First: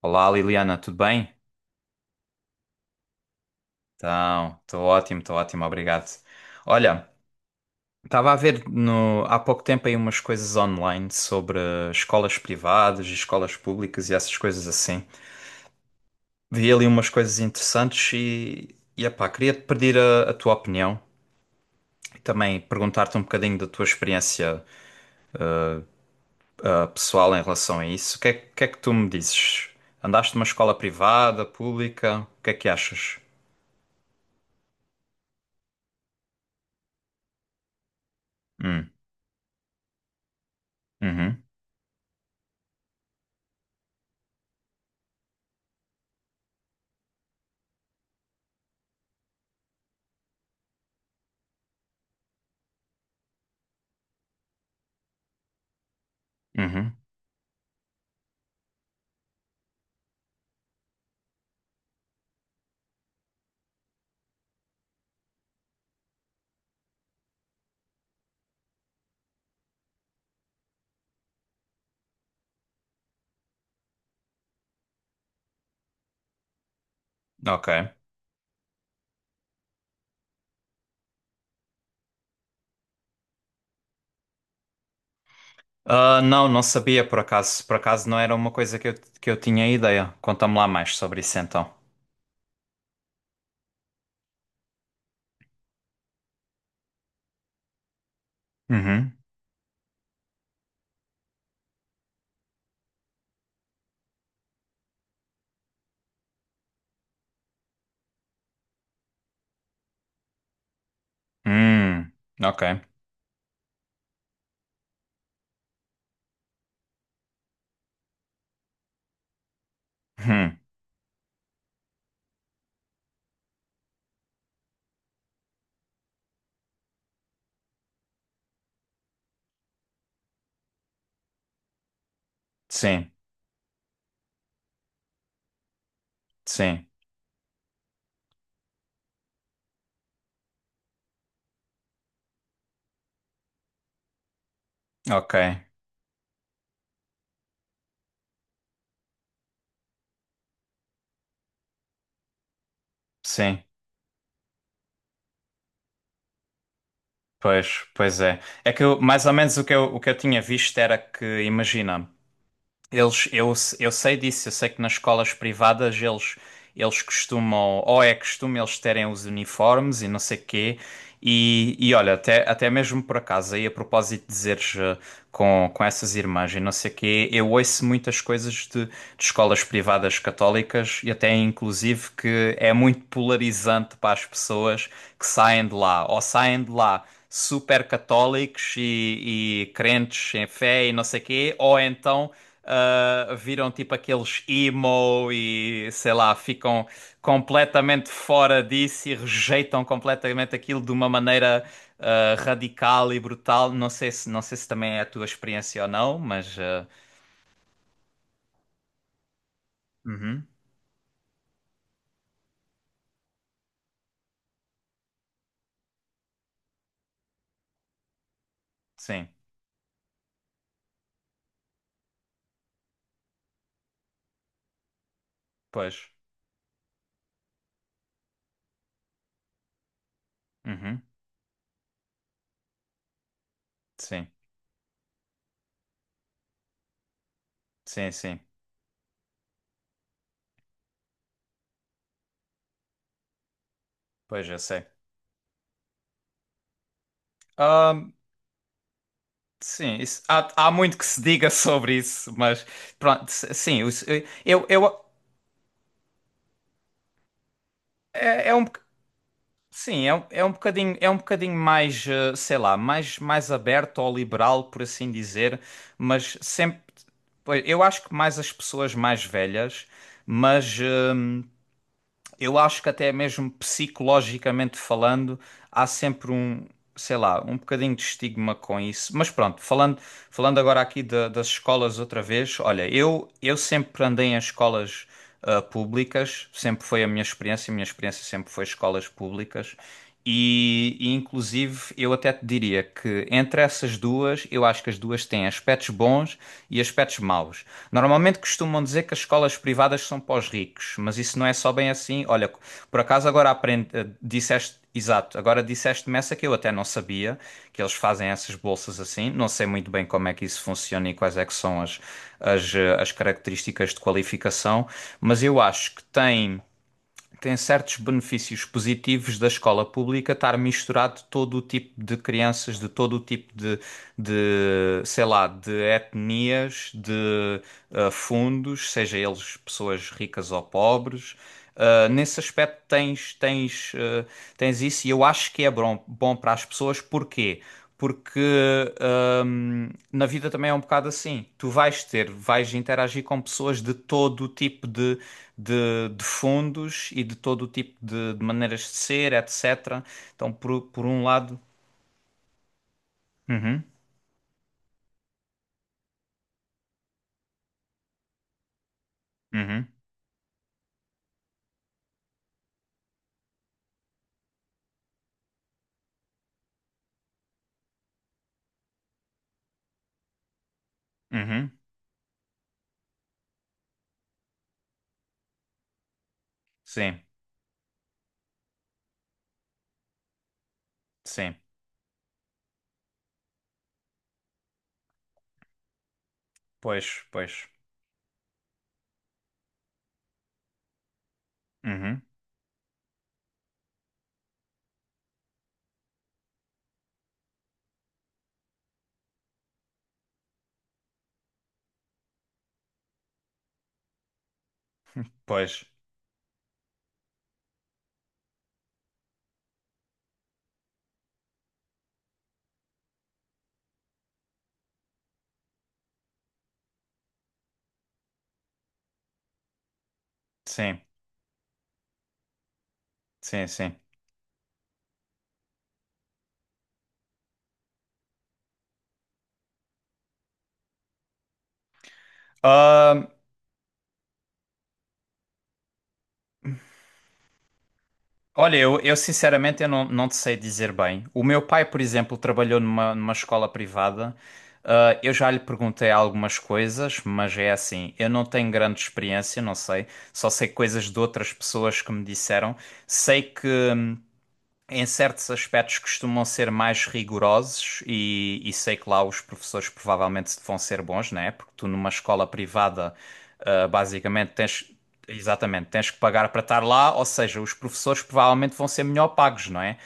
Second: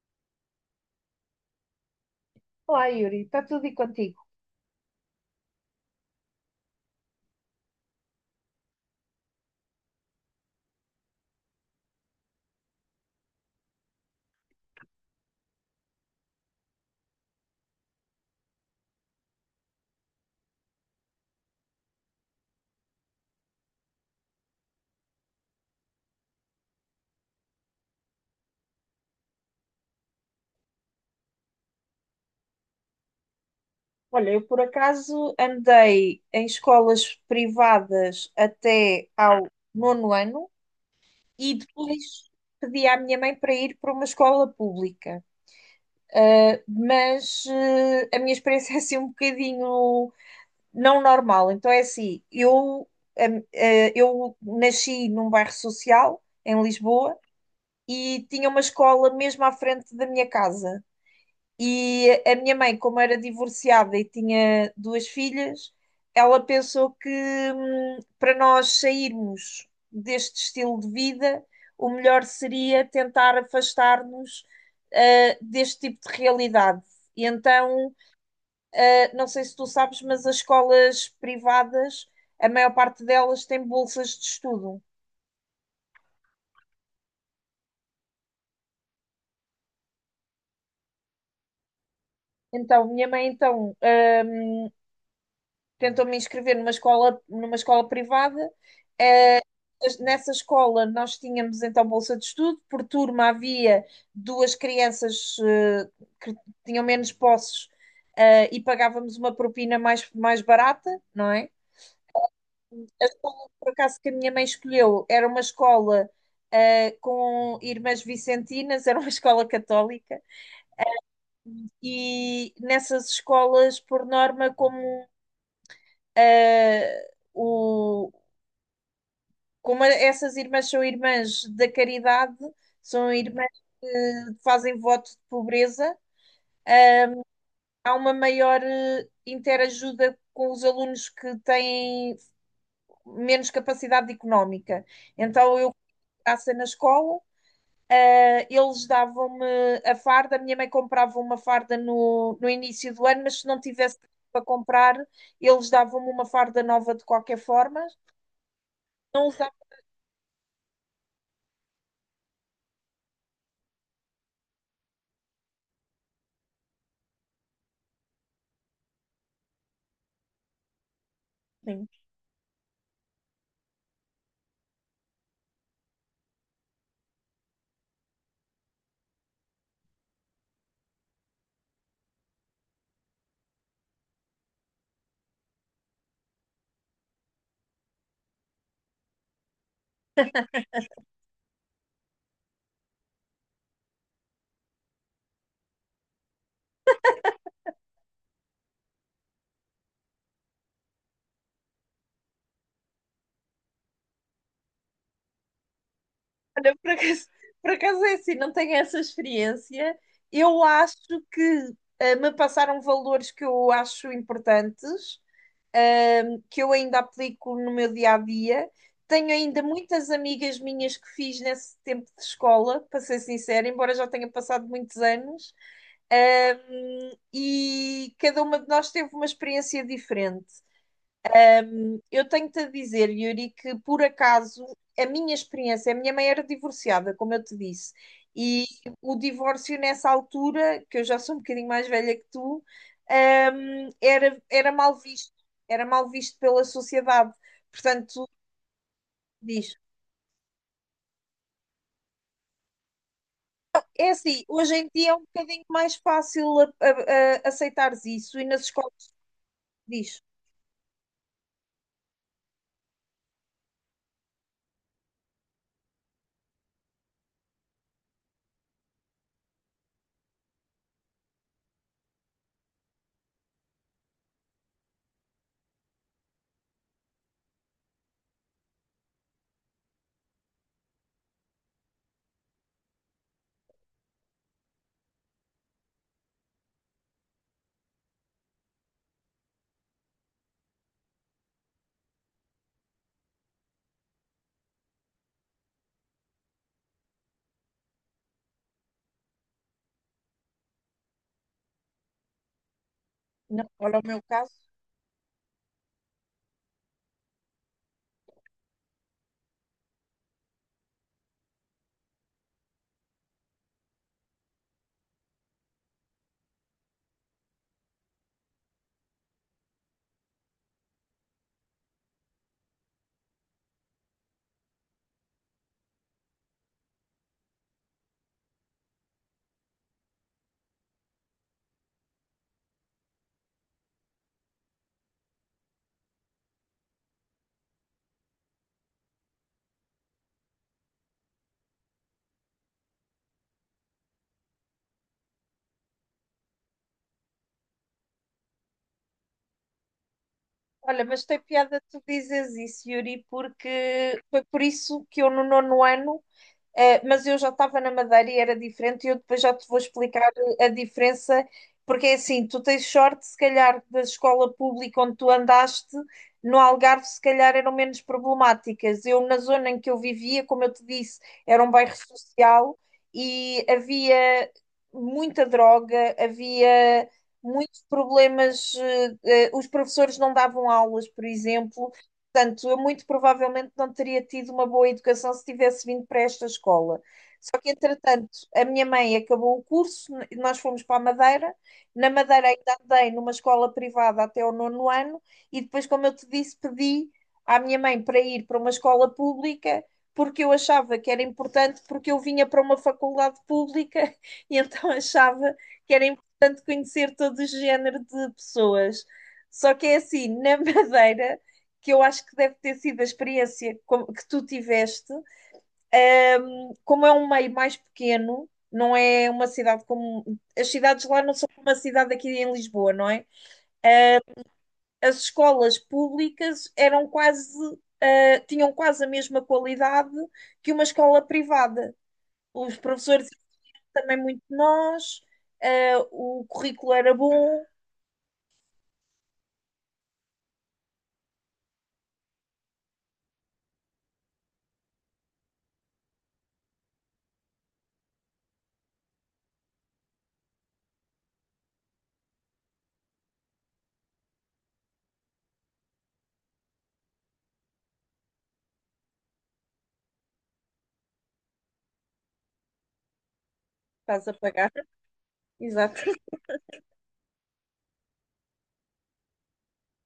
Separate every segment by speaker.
Speaker 1: Olá Liliana, tudo bem?
Speaker 2: Olá, Yuri, está tudo e contigo?
Speaker 1: Então, estou ótimo, obrigado. Olha, estava a ver no- há pouco tempo aí umas coisas online sobre escolas privadas e escolas públicas e essas coisas assim. Vi ali umas coisas interessantes e epá, queria te pedir a tua opinião e também perguntar-te um bocadinho da tua experiência pessoal em relação a isso. O que é que tu me dizes? Andaste numa escola privada, pública? O que é que achas?
Speaker 2: Olha, eu por acaso andei em escolas privadas
Speaker 1: Hum,
Speaker 2: até ao nono ano
Speaker 1: uhum,
Speaker 2: e depois pedi à minha mãe para ir para uma escola pública. Mas a minha experiência é assim um bocadinho não normal. Então é assim, eh, eu nasci num bairro social em
Speaker 1: uhum,
Speaker 2: Lisboa e tinha uma escola mesmo à frente da minha casa. E a minha mãe, como era divorciada e tinha duas filhas, ela pensou que para nós sairmos deste estilo de vida, o melhor seria tentar afastar-nos deste tipo de realidade. E
Speaker 1: ok.
Speaker 2: então, não sei se tu sabes, mas as escolas privadas, a maior parte delas tem bolsas de estudo.
Speaker 1: Ah, não, não sabia por acaso. Por acaso não era uma coisa que eu tinha ideia. Conta-me lá mais sobre isso então.
Speaker 2: Então, minha mãe então tentou me inscrever numa escola privada.
Speaker 1: Uhum.
Speaker 2: Eh, Nessa escola nós tínhamos então bolsa de estudo, por turma havia duas crianças que tinham menos posses, e pagávamos uma propina mais barata, não é?
Speaker 1: Hum. Ok.
Speaker 2: A escola, por acaso, que a minha mãe escolheu era uma escola com irmãs vicentinas, era uma escola católica,
Speaker 1: Hum.
Speaker 2: e nessas escolas, por norma, como eh, o Como a- essas irmãs são irmãs da caridade,
Speaker 1: Sim.
Speaker 2: são irmãs que fazem voto de pobreza,
Speaker 1: Sim.
Speaker 2: há uma maior interajuda com os alunos que têm menos capacidade económica.
Speaker 1: Ok.
Speaker 2: Então eu passei na escola, eles davam-me a farda, a minha mãe comprava uma farda no início do ano, mas se não
Speaker 1: Sim.
Speaker 2: tivesse para comprar, eles davam-me uma farda nova de qualquer forma.
Speaker 1: Pois, pois é. É que eu, mais
Speaker 2: Não
Speaker 1: ou
Speaker 2: usava.
Speaker 1: menos o que eu tinha visto era que, imagina. Eles, eu sei disso, eu sei que nas escolas privadas eles, eles costumam, ou é costume eles terem os uniformes e não sei quê. E olha, até, até mesmo por acaso, aí a propósito de dizeres com essas irmãs e não sei quê, eu ouço muitas coisas de escolas privadas católicas e até inclusive que é muito polarizante para as pessoas que saem de lá, ou saem de lá super católicos e crentes em fé e não sei quê, ou então viram tipo aqueles emo e sei lá, ficam completamente fora disso e rejeitam completamente aquilo de uma maneira radical e brutal. Não sei se, não sei se também é a tua experiência ou não, mas
Speaker 2: Olha, por acaso é assim, não tenho essa experiência.
Speaker 1: uhum,
Speaker 2: Eu acho que me passaram valores que eu acho importantes, que eu ainda aplico no meu dia a dia.
Speaker 1: sim,
Speaker 2: Tenho ainda muitas amigas minhas que fiz nesse tempo de escola, para ser sincera, embora já tenha passado muitos anos,
Speaker 1: pois,
Speaker 2: e cada uma de nós teve uma experiência diferente.
Speaker 1: uhum,
Speaker 2: Eu tenho-te a dizer, Yuri, que por
Speaker 1: sim,
Speaker 2: acaso a minha experiência, a minha mãe era divorciada, como eu te disse,
Speaker 1: sim, sim,
Speaker 2: e o divórcio nessa altura, que eu já sou um bocadinho mais velha que tu, hum, era,
Speaker 1: pois eu
Speaker 2: era
Speaker 1: sei.
Speaker 2: mal visto, era mal visto pela sociedade. Portanto, diz.
Speaker 1: Sim, isso- há, há muito que se diga sobre isso, mas pronto, s- sim, os-
Speaker 2: É assim,
Speaker 1: eu,
Speaker 2: hoje
Speaker 1: eu,
Speaker 2: em dia é um bocadinho mais fácil aceitares isso e
Speaker 1: é,
Speaker 2: nas escolas
Speaker 1: sim,
Speaker 2: diz.
Speaker 1: é um bocadinho mais, sei lá, mais, mais aberto ao liberal, por assim dizer, mas sempre, pois, eu acho que mais as pessoas mais velhas, mas eu acho que até mesmo psicologicamente falando, há sempre um, sei lá, um bocadinho de estigma com isso. Mas pronto, falando, das escolas outra vez, olha, eu sempre andei em escolas públicas, sempre foi a minha experiência sempre foi escolas públicas. E inclusive eu até te diria que entre essas duas, eu acho que as duas têm aspectos bons e aspectos maus. Normalmente costumam dizer que as escolas privadas são para os ricos, mas isso não é só bem assim. Olha, por acaso agora
Speaker 2: Não,
Speaker 1: aprendi,
Speaker 2: olha o meu caso.
Speaker 1: disseste, exato, agora disseste-me essa que eu até não sabia, que eles fazem essas bolsas assim. Não sei muito bem como é que isso funciona e quais é que são as, as características de qualificação, mas eu acho que tem certos benefícios positivos da escola pública estar misturado todo o tipo de crianças, de todo o tipo de sei lá, de etnias, de fundos, seja eles pessoas ricas ou pobres. Ah, nesse aspecto tens, tens, tens isso e eu acho que é bom, bom para as pessoas. Porquê? Porque na vida também é um bocado assim. Tu vais ter, vais interagir com pessoas de todo o tipo de, de fundos e de todo o tipo de maneiras de ser, etc. Então,
Speaker 2: Olha,
Speaker 1: por um
Speaker 2: mas tem
Speaker 1: lado.
Speaker 2: piada tu dizes isso, Yuri,
Speaker 1: Uhum,
Speaker 2: porque foi por isso que eu no nono ano. Mas eu já estava na Madeira e era diferente, e eu depois já te vou
Speaker 1: uhum,
Speaker 2: explicar a diferença, porque é assim, tu tens sorte, se calhar, da escola pública onde tu andaste, no Algarve, se calhar eram menos problemáticas. Eu, na zona em que eu vivia, como eu te disse, era um
Speaker 1: uhum.
Speaker 2: bairro social e havia muita droga, havia
Speaker 1: Sim,
Speaker 2: muitos problemas, os professores não davam aulas, por
Speaker 1: sim.
Speaker 2: exemplo. Portanto, eu muito provavelmente não teria tido uma boa educação se tivesse vindo para esta escola.
Speaker 1: Pois, pois.
Speaker 2: Só que, entretanto, a minha mãe acabou o curso, nós fomos para a Madeira. Na
Speaker 1: Uhum,
Speaker 2: Madeira ainda andei numa escola privada até o nono ano, e depois, como eu te disse, pedi à minha mãe para ir para uma escola pública, porque eu achava que era importante, porque eu vinha para uma faculdade pública, e então achava
Speaker 1: pois.
Speaker 2: que era importante conhecer todo o género de pessoas. Só que é assim, na Madeira, que eu acho que deve ter sido a experiência que tu tiveste, como é um meio mais pequeno, não é uma cidade como. As
Speaker 1: Sim,
Speaker 2: cidades lá não são como a cidade aqui em Lisboa, não é?
Speaker 1: sim, sim.
Speaker 2: As escolas públicas eram quase. Tinham quase a mesma qualidade que uma escola privada. Os professores
Speaker 1: Hum,
Speaker 2: eram também muito nós, o currículo era bom,
Speaker 1: olha, eu sinceramente eu não, não te sei dizer bem. O meu pai, por exemplo, trabalhou numa escola privada. Ah, eu já lhe perguntei algumas coisas, mas é assim, eu não tenho grande experiência, não sei. Só sei coisas de outras pessoas que me disseram. Sei que em certos aspectos costumam ser mais rigorosos e sei que lá os professores provavelmente vão ser bons, né? Porque tu numa escola privada,
Speaker 2: estás a
Speaker 1: basicamente
Speaker 2: pagar,
Speaker 1: tens, exatamente,
Speaker 2: exato,
Speaker 1: tens que pagar para estar lá, ou seja, os professores provavelmente vão ser melhor pagos, não é?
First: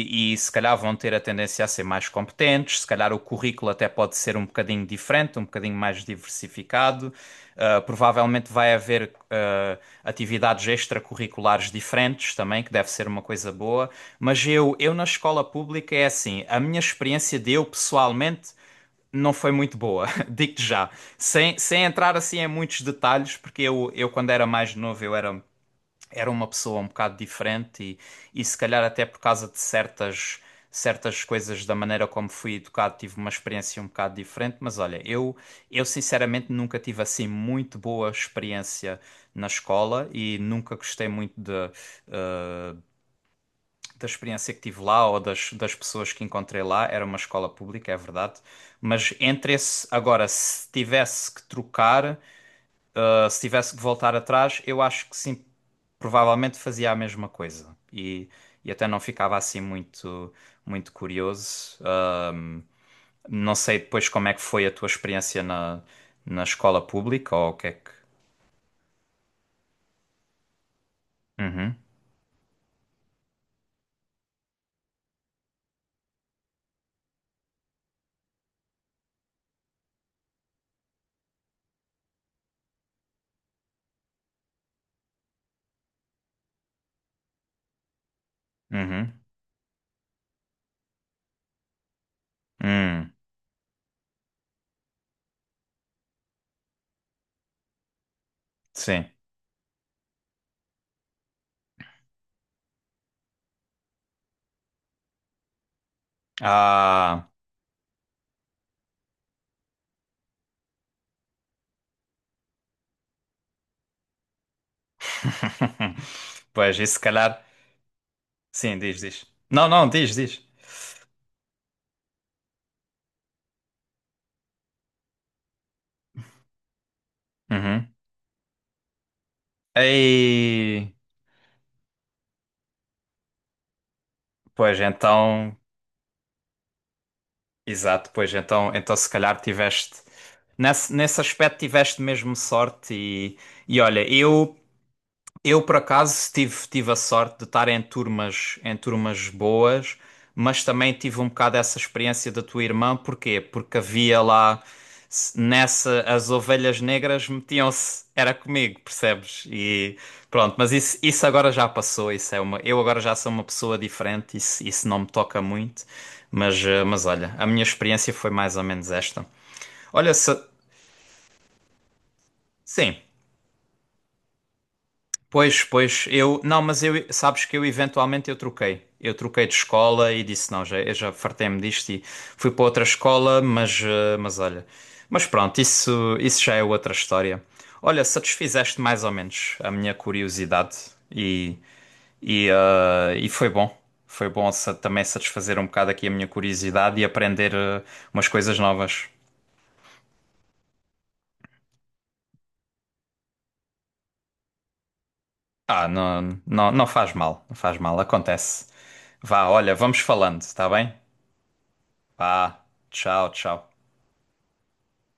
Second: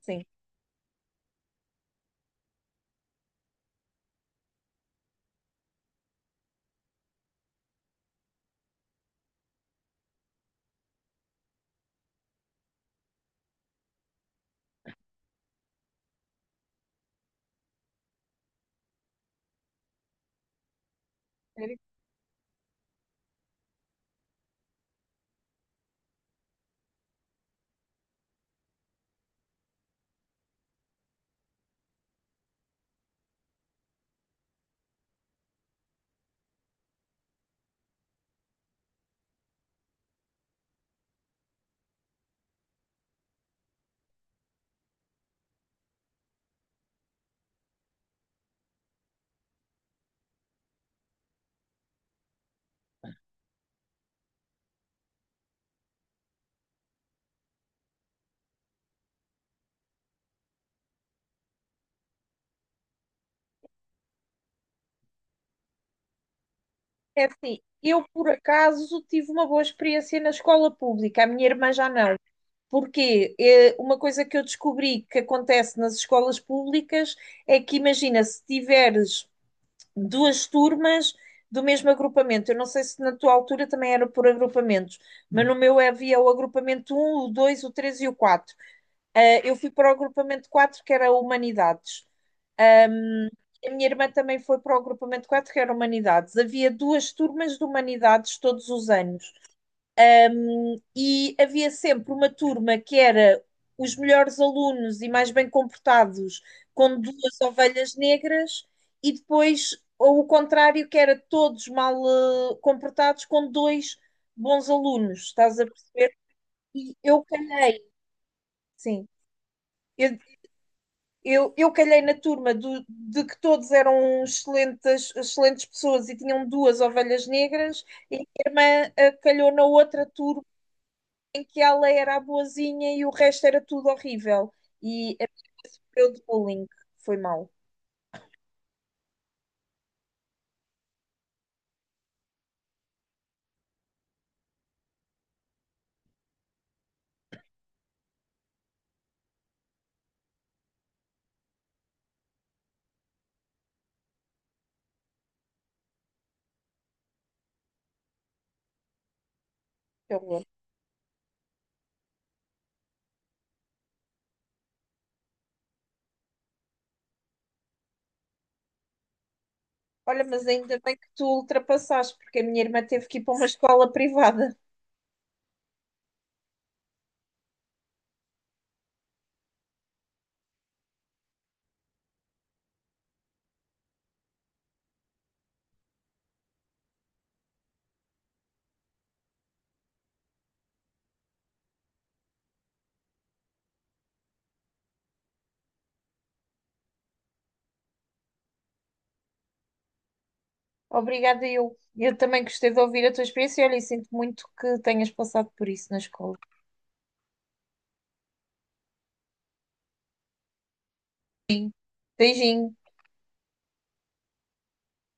Speaker 2: sim.
Speaker 1: E se calhar vão ter a tendência a ser mais competentes, se calhar o currículo até pode ser um bocadinho diferente, um bocadinho mais diversificado. Provavelmente vai haver atividades extracurriculares diferentes também, que deve ser uma coisa boa. Mas eu na escola pública é assim, a minha experiência de eu pessoalmente não foi muito boa, digo-te já. Sem, sem entrar assim em muitos detalhes, porque eu quando era mais novo eu era uma pessoa um bocado diferente e se calhar até por causa de certas coisas da maneira como fui educado, tive uma experiência um bocado diferente, mas olha, eu sinceramente nunca tive assim muito boa experiência na escola e nunca gostei muito de, da experiência que tive lá ou das, das pessoas que encontrei lá. Era uma escola pública, é verdade, mas entre esse agora, se tivesse que trocar se tivesse que voltar atrás, eu acho que sim, provavelmente fazia a mesma coisa. E até não ficava assim muito, muito curioso. Não sei depois como é que foi a tua experiência na, na escola
Speaker 2: É
Speaker 1: pública ou o
Speaker 2: assim,
Speaker 1: que é que.
Speaker 2: eu por acaso tive uma boa experiência na escola pública, a minha irmã
Speaker 1: Uhum,
Speaker 2: já não. Porque uma coisa que eu descobri que acontece nas escolas públicas é que, imagina, se tiveres duas turmas do mesmo agrupamento, eu não sei se na tua altura também era por agrupamentos, mas no meu havia o agrupamento um, o 2, o 3 e o 4.
Speaker 1: uhum,
Speaker 2: Ah, eu fui para o agrupamento 4, que era Humanidades.
Speaker 1: hum,
Speaker 2: Ahm, a minha irmã também foi para o agrupamento 4, que era Humanidades. Havia duas turmas de Humanidades todos os
Speaker 1: sim.
Speaker 2: anos. E havia sempre uma turma que era os melhores alunos e mais bem comportados, com
Speaker 1: Ah.
Speaker 2: duas ovelhas negras, e depois ou o contrário, que era todos mal comportados, com dois bons alunos, estás a perceber?
Speaker 1: Pois, isso
Speaker 2: E
Speaker 1: se
Speaker 2: eu
Speaker 1: calhar.
Speaker 2: calhei,
Speaker 1: Sim, diz,
Speaker 2: sim.
Speaker 1: diz. Não, não, diz,
Speaker 2: Eu
Speaker 1: diz.
Speaker 2: eu calhei na turma do- de que todos eram excelentes, excelentes pessoas e tinham duas ovelhas negras,
Speaker 1: Uhum.
Speaker 2: e a minha irmã calhou na outra turma
Speaker 1: Aí.
Speaker 2: em que ela era a boazinha e o resto era tudo horrível.
Speaker 1: Pois
Speaker 2: E a minha
Speaker 1: então.
Speaker 2: irmã sofreu de bullying. Foi mal,
Speaker 1: Exato, pois então, então se calhar tiveste nesse, nesse aspecto tiveste mesmo sorte e olha, eu, por acaso, tive, tive a sorte de estar em turmas boas, mas também tive um bocado essa experiência da tua irmã. Porquê? Porque havia lá, as ovelhas negras metiam-se, era comigo, percebes? E
Speaker 2: que horror.
Speaker 1: pronto, mas isso agora já passou, isso é uma, eu agora já sou uma pessoa diferente, isso não me toca muito, mas, mas olha, a minha experiência foi mais ou menos esta. Olha,
Speaker 2: Olha,
Speaker 1: se,
Speaker 2: mas ainda bem que tu ultrapassaste, porque a minha irmã
Speaker 1: sim.
Speaker 2: teve que ir para uma escola privada.
Speaker 1: Pois, pois, eu, não, mas eu, sabes que eu eventualmente eu troquei. Eu troquei de escola e disse, não, já, eu já fartei-me disto e fui para outra escola, mas, mas olha. Mas pronto, isso já é outra história. Olha, satisfizeste mais ou menos a minha curiosidade e, e foi bom. Também satisfazer um bocado aqui a minha curiosidade e aprender, umas coisas novas.
Speaker 2: Obrigada, eu. Eu também gostei de ouvir a tua experiência e olha, e sinto muito que tenhas passado por
Speaker 1: Ah,
Speaker 2: isso na escola.
Speaker 1: não, não, não faz mal, não faz mal, acontece. Vá, olha, vamos falando, está bem? Pá,
Speaker 2: Beijinho.
Speaker 1: tchau, tchau.